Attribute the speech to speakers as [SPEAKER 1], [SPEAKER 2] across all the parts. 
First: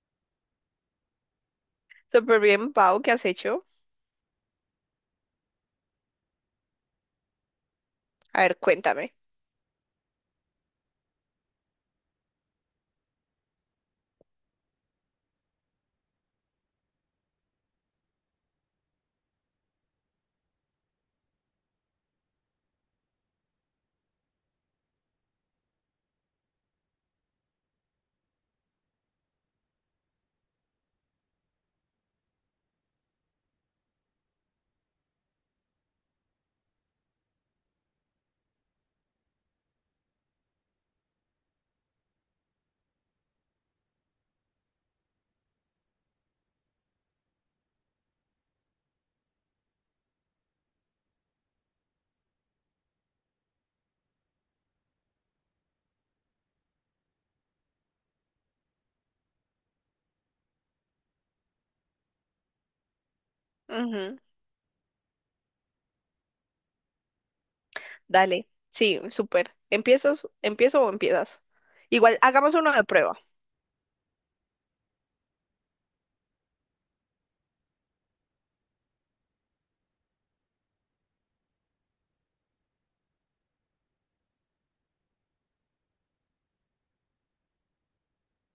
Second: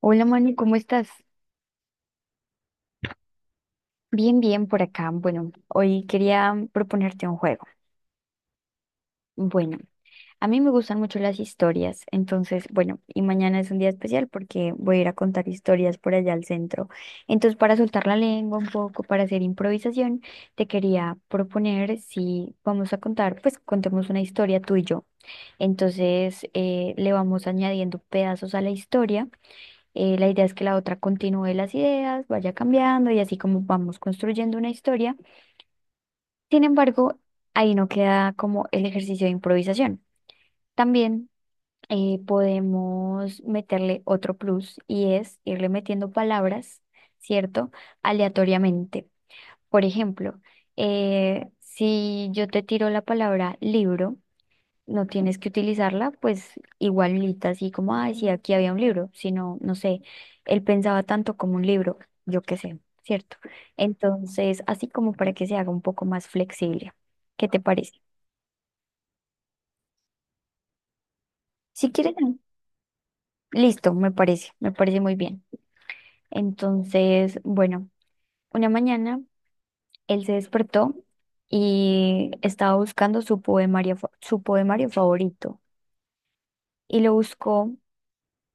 [SPEAKER 1] Hola Manu, ¿cómo estás?
[SPEAKER 2] Súper bien, Pau, ¿qué has hecho?
[SPEAKER 1] Bien, bien por acá. Bueno, hoy quería proponerte un juego.
[SPEAKER 2] A ver, cuéntame.
[SPEAKER 1] Bueno, a mí me gustan mucho las historias, entonces, bueno, y mañana es un día especial porque voy a ir a contar historias por allá al centro. Entonces, para soltar la lengua un poco, para hacer improvisación, te quería proponer si vamos a contar, pues contemos una historia tú y yo. Entonces, le vamos añadiendo pedazos a la historia. La idea es que la otra continúe las ideas, vaya cambiando y así como vamos construyendo una historia. Sin embargo, ahí no queda como el ejercicio de improvisación. También podemos meterle otro plus y es irle metiendo palabras, ¿cierto? Aleatoriamente. Por ejemplo, si yo te tiro la palabra libro, no tienes que utilizarla, pues igualita, así como, ay, sí, aquí había un libro, sino, no sé, él pensaba tanto como un libro, yo qué sé, ¿cierto?
[SPEAKER 2] Ujú.
[SPEAKER 1] Entonces, así como para que se haga un poco más flexible. ¿Qué te parece?
[SPEAKER 2] Dale, sí, súper. ¿Empiezo, empiezo o empiezas?
[SPEAKER 1] Si quieres,
[SPEAKER 2] Igual, hagamos uno de prueba.
[SPEAKER 1] listo, me parece muy bien. Entonces, bueno, una mañana él se despertó y estaba buscando su poemario, su poemario favorito y lo buscó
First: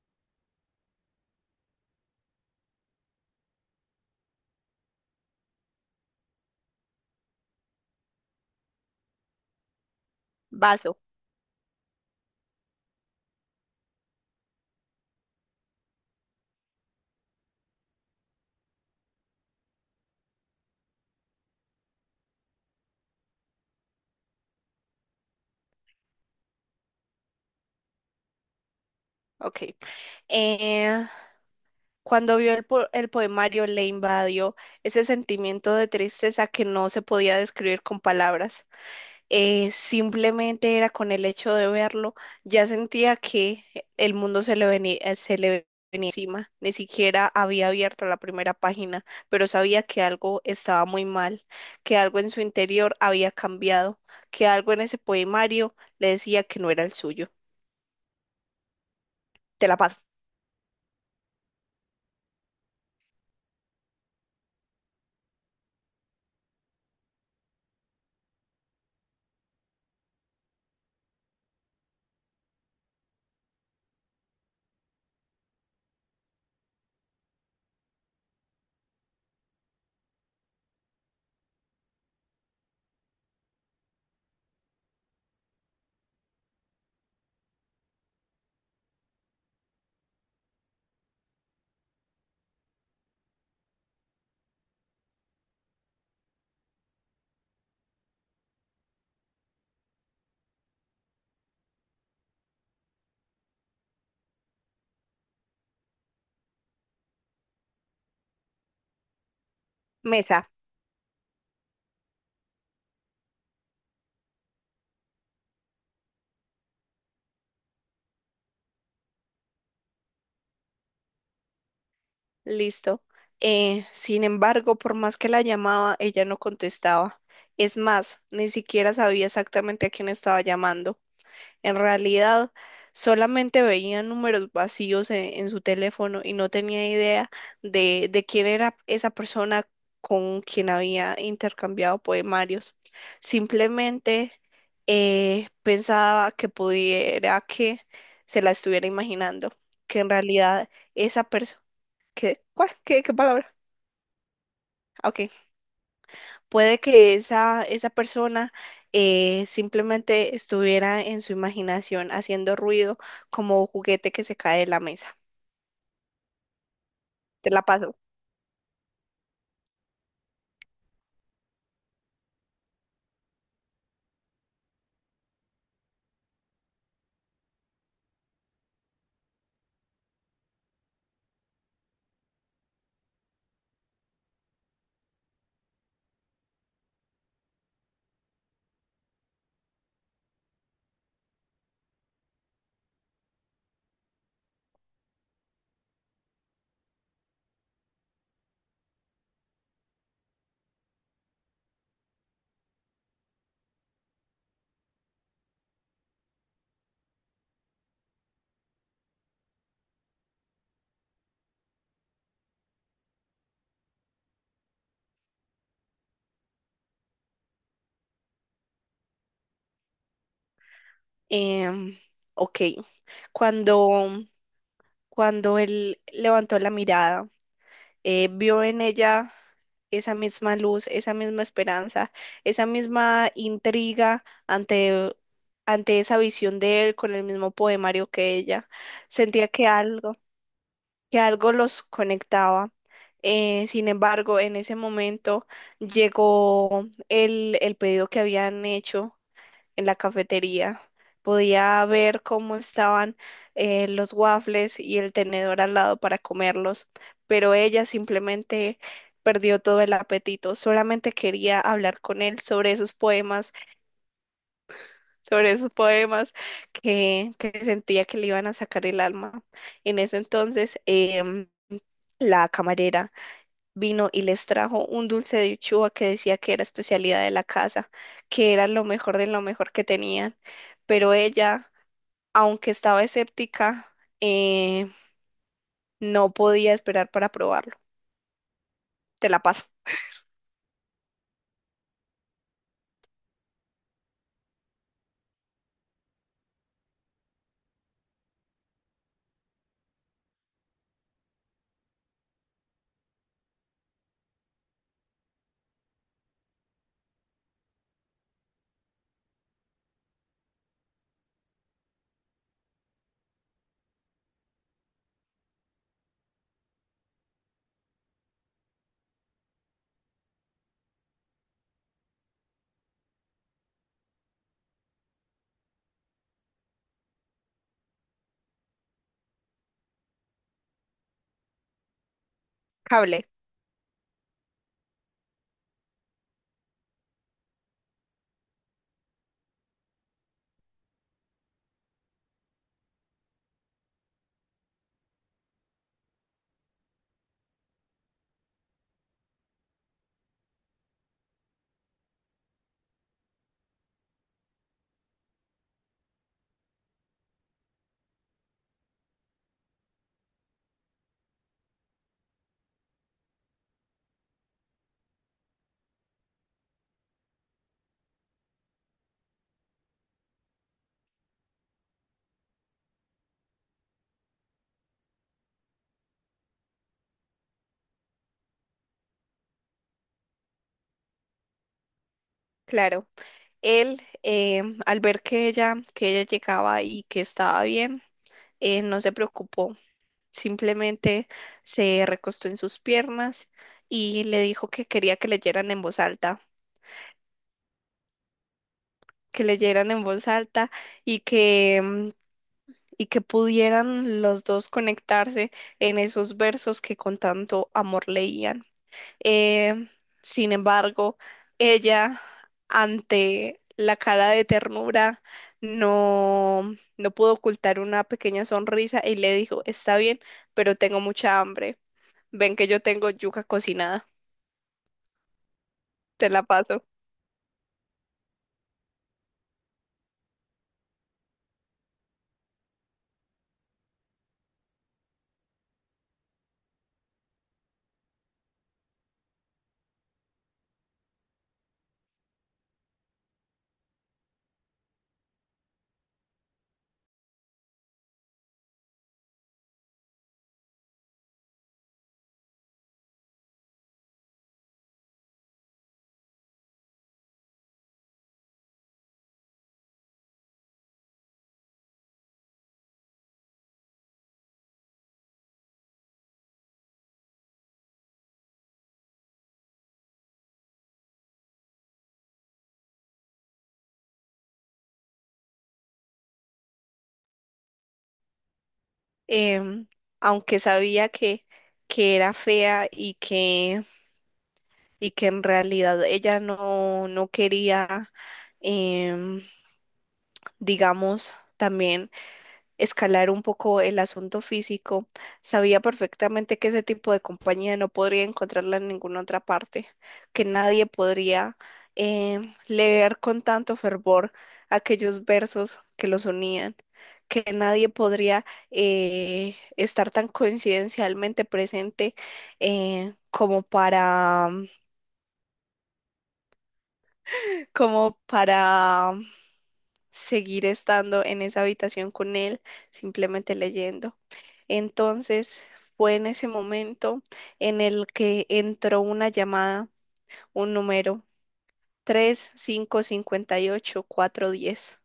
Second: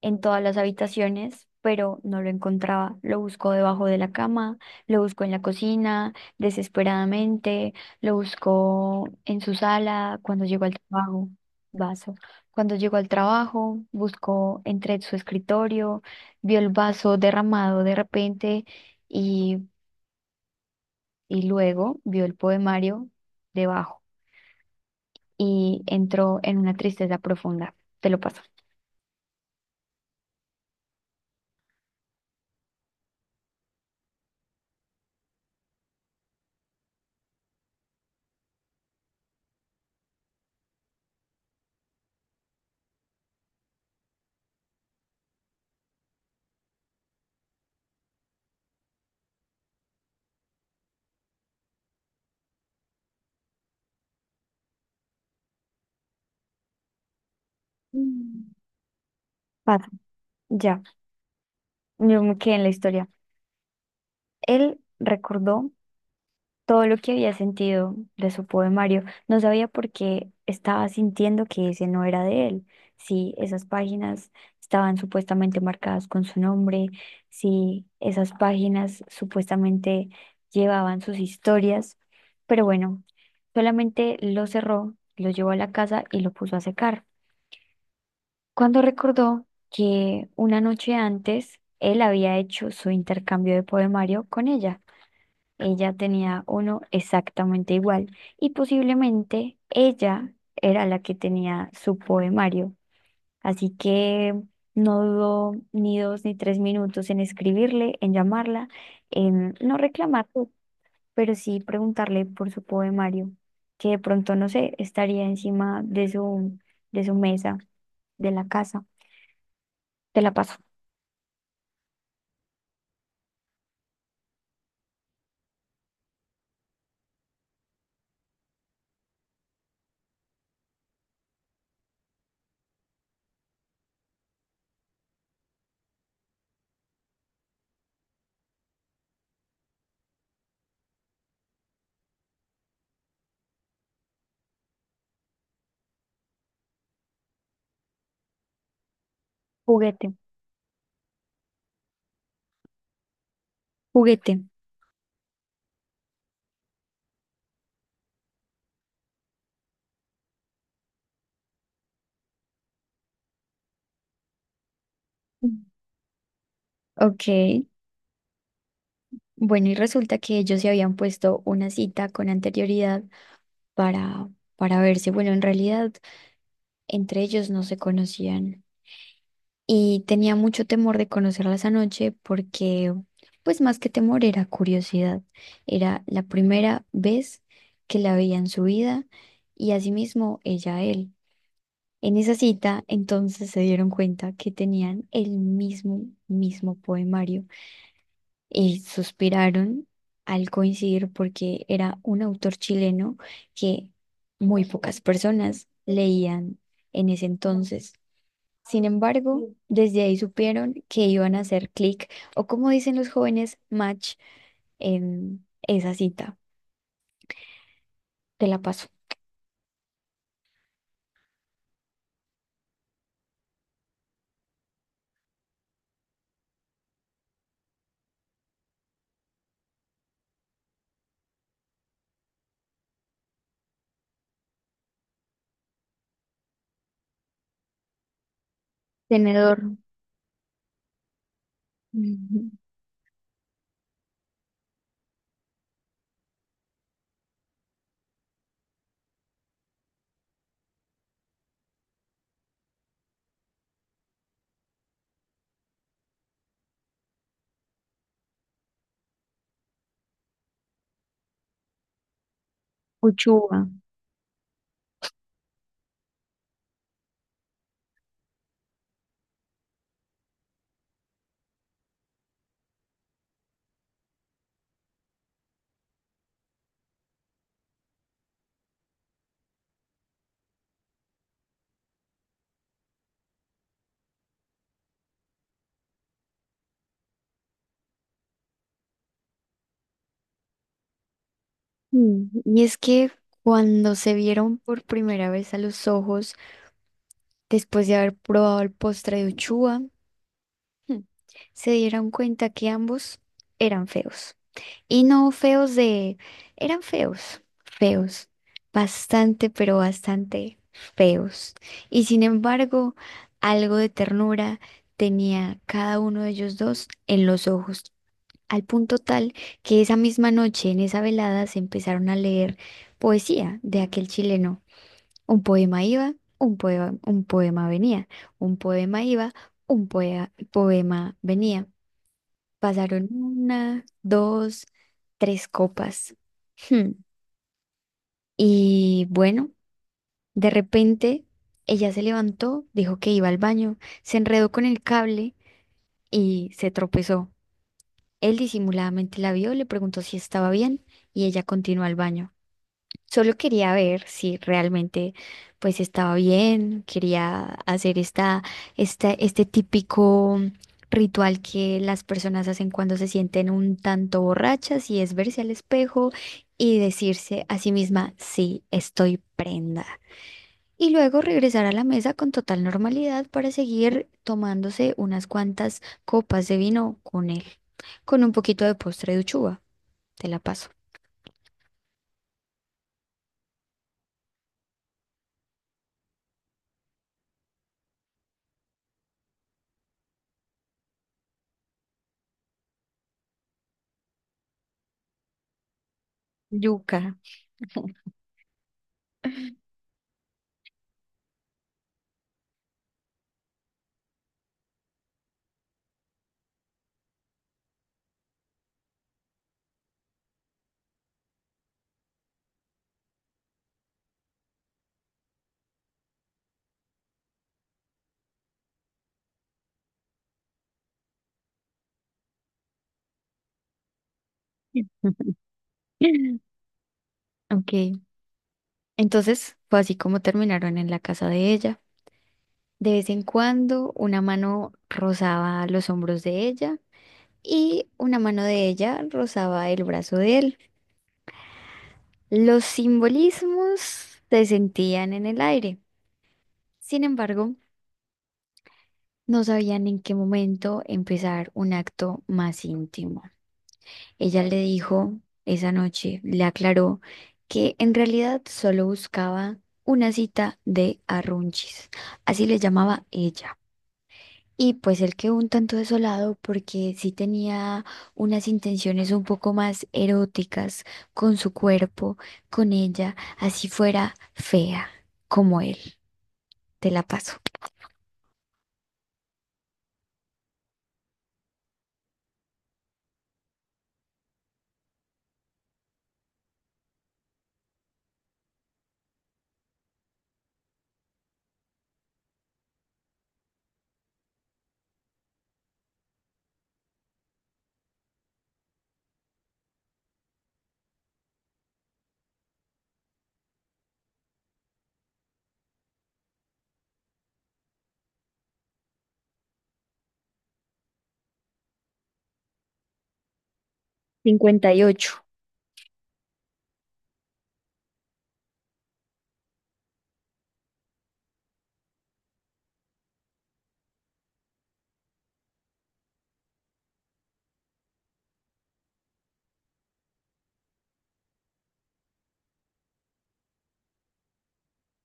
[SPEAKER 1] en todas las habitaciones, pero no lo encontraba. Lo buscó debajo de la cama, lo buscó en la cocina, desesperadamente, lo buscó en su sala cuando llegó al
[SPEAKER 2] Vaso.
[SPEAKER 1] trabajo. Vaso. Cuando llegó al trabajo, buscó entre su escritorio, vio el vaso derramado de repente y, y luego vio el poemario debajo y entró en una tristeza profunda. Te lo paso.
[SPEAKER 2] Ok. Eh, Cuando vio el poemario, le invadió ese sentimiento de tristeza que no se podía describir con palabras. Simplemente era con el hecho de verlo, ya sentía que el mundo se le venía encima. Ni siquiera había abierto la primera página, pero sabía que algo estaba muy mal, que algo en su interior había cambiado, que algo en ese poemario le decía que no era el suyo.
[SPEAKER 1] Mm.
[SPEAKER 2] Te la
[SPEAKER 1] Paso,
[SPEAKER 2] paso.
[SPEAKER 1] ya. Yo me quedé en la historia. Él recordó todo lo que había sentido de su poemario. No sabía por qué estaba sintiendo que ese no era de él. Si esas páginas estaban supuestamente marcadas con su nombre, si esas páginas supuestamente llevaban sus historias. Pero bueno, solamente lo cerró, lo llevó a la casa y lo puso a secar. Cuando recordó que una noche antes él había hecho su intercambio de poemario con ella, ella tenía uno exactamente igual y posiblemente ella era la que tenía su poemario. Así que no dudó ni dos ni tres minutos en escribirle, en llamarla, en no reclamar,
[SPEAKER 2] Mesa,
[SPEAKER 1] pero sí preguntarle por su poemario, que de pronto, no sé, estaría encima de su mesa, de la casa. Te la paso.
[SPEAKER 2] listo. Sin embargo, por más que la llamaba, ella no contestaba. Es más, ni siquiera sabía exactamente a quién estaba llamando. En realidad, solamente veía números vacíos en su teléfono y no tenía idea de quién era esa persona con quien había intercambiado poemarios. Simplemente pensaba que pudiera que se la estuviera imaginando, que en
[SPEAKER 1] Juguete,
[SPEAKER 2] realidad esa persona... ¿Qué? ¿Cuál? Qué palabra?
[SPEAKER 1] juguete.
[SPEAKER 2] Ah, ok. Puede que esa persona simplemente estuviera en su imaginación haciendo ruido como juguete que se cae de la mesa.
[SPEAKER 1] Mm. Ok.
[SPEAKER 2] Te la paso.
[SPEAKER 1] Bueno, y resulta que ellos se habían puesto una cita con anterioridad para, para verse. Bueno, en realidad entre ellos no se conocían y tenía mucho temor de conocerla esa noche porque, pues más que temor, era curiosidad. Era la primera vez que la veía en su vida y asimismo ella a él. En esa cita, entonces se dieron cuenta que tenían el mismo poemario. Y suspiraron al coincidir porque era un autor chileno que muy pocas personas leían en ese entonces. Sin embargo, desde ahí supieron que iban a hacer clic o como dicen los jóvenes, match en esa cita. Te la paso.
[SPEAKER 2] Em, ok. Cuando, cuando él levantó la mirada, vio en ella esa misma luz, esa misma esperanza, esa misma intriga ante esa visión de él con el mismo poemario que ella. Sentía
[SPEAKER 1] Tenedor.
[SPEAKER 2] que algo los
[SPEAKER 1] Ujú.
[SPEAKER 2] conectaba. Sin embargo, en ese momento llegó el pedido que habían hecho en la cafetería. Podía ver cómo estaban los waffles y el tenedor al lado para comerlos, pero ella simplemente perdió todo el apetito. Solamente quería hablar con él sobre esos poemas,
[SPEAKER 1] Uchuva.
[SPEAKER 2] sobre esos poemas que sentía que le iban a sacar el alma. En ese entonces, la camarera vino y les trajo un dulce de uchuva que decía que era especialidad de la casa, que era lo mejor de lo mejor que tenían. Pero ella, aunque estaba escéptica, eh, no podía esperar para probarlo. Te la paso.
[SPEAKER 1] Mm, y es que cuando se vieron por primera vez a los ojos, después de haber probado el postre de Uchuva, Hmm, se dieron cuenta que ambos eran feos. Y no feos de... eran feos, feos, bastante, pero bastante feos. Y sin embargo, algo de ternura tenía cada uno de ellos dos en los ojos, al punto tal que esa misma noche, en esa velada, se empezaron a leer poesía de aquel chileno. Un poema iba, un poema venía, un poema iba, poema venía. Pasaron
[SPEAKER 2] Cable,
[SPEAKER 1] una, dos, tres copas. Hmm. Y bueno, de repente ella se levantó, dijo que iba al baño, se enredó con el cable y se tropezó. Él disimuladamente la vio, le preguntó si estaba bien y ella continuó al baño. Solo quería ver si realmente pues estaba bien, quería hacer este típico ritual que las personas hacen cuando se sienten un tanto borrachas y es verse al espejo y decirse a sí misma, sí, estoy prenda. Y luego regresar a la mesa con total normalidad para seguir tomándose unas cuantas copas de vino con él, con un poquito de postre de uchuva. Te la paso.
[SPEAKER 2] claro. Él, al ver que que ella llegaba y que estaba bien, no se preocupó. Simplemente se recostó en sus piernas y le dijo que quería que leyeran en voz alta,
[SPEAKER 1] Yuca.
[SPEAKER 2] que leyeran en voz alta y que, y que pudieran los dos conectarse en esos versos que con tanto amor leían. Eh, sin embargo, ella, ante la cara de ternura, no pudo ocultar una pequeña sonrisa y le dijo, está bien, pero tengo mucha hambre. Ven que yo tengo yuca cocinada, te la paso.
[SPEAKER 1] Ok, entonces fue así como terminaron en la casa de ella. De vez en cuando una mano rozaba los hombros de ella y una mano de ella rozaba el brazo de él. Los simbolismos se sentían en el aire. Sin embargo, no sabían en qué momento empezar un acto más íntimo. Ella le dijo esa noche, le aclaró que en realidad solo buscaba una cita de arrunchis, así le llamaba ella. Y pues él quedó un tanto desolado porque sí tenía unas intenciones un poco más eróticas con su cuerpo, con ella, así fuera fea como él. Te la paso.
[SPEAKER 2] Em, aunque sabía que era fea y que en realidad ella no, no quería, em, digamos, también, escalar un poco el asunto físico. Sabía perfectamente que ese tipo de compañía no podría encontrarla en ninguna otra parte, que nadie podría leer con tanto fervor aquellos versos que los unían, que nadie podría estar tan coincidencialmente presente como para,
[SPEAKER 1] 58.
[SPEAKER 2] como para seguir estando en esa habitación con él, simplemente leyendo. Entonces fue en ese momento en el que entró una llamada, un número 3 5 58 4 10.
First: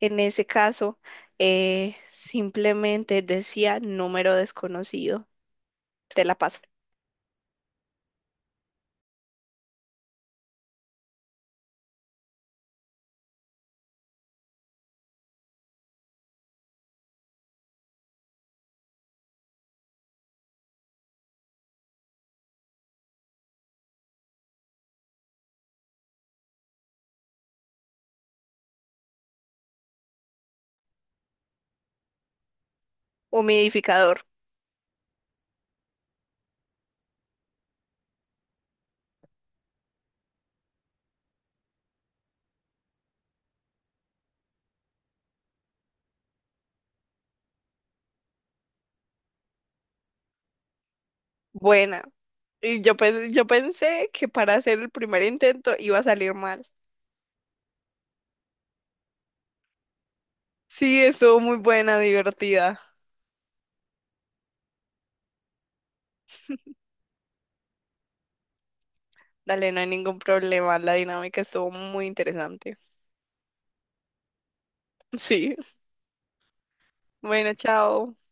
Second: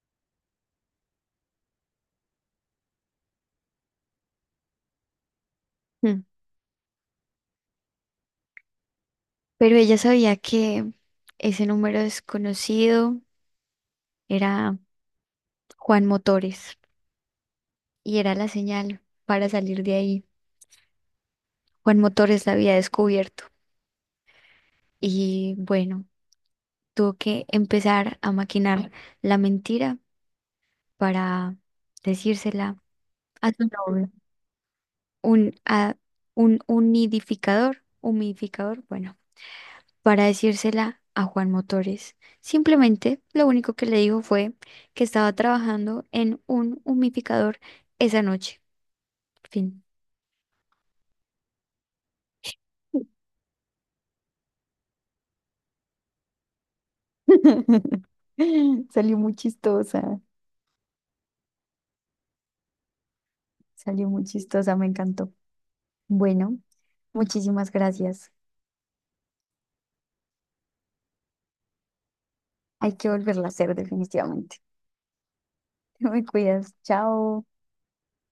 [SPEAKER 2] En ese caso, simplemente decía número desconocido,
[SPEAKER 1] Mm.
[SPEAKER 2] te la paso.
[SPEAKER 1] Pero ella sabía que ese número desconocido era Juan Motores. Y era la señal para salir de ahí. Juan Motores la había descubierto y bueno, tuvo que empezar a maquinar la mentira para decírsela a su novio,
[SPEAKER 2] Humidificador,
[SPEAKER 1] un, a, un unidificador, humidificador, bueno, para decírsela a Juan Motores. Simplemente lo único que le dijo fue que estaba trabajando en un humidificador esa noche. Fin.
[SPEAKER 2] buena. Y yo, yo pensé que para hacer el primer intento iba a salir mal.
[SPEAKER 1] Salió muy chistosa.
[SPEAKER 2] Sí, estuvo muy buena, divertida.
[SPEAKER 1] Salió muy chistosa, me encantó. Bueno, muchísimas gracias.
[SPEAKER 2] Dale, no hay ningún problema. La dinámica estuvo muy interesante.
[SPEAKER 1] Hay que volverla a hacer definitivamente.
[SPEAKER 2] Sí.
[SPEAKER 1] Te me cuidas. Chao.
[SPEAKER 2] Bueno, chao.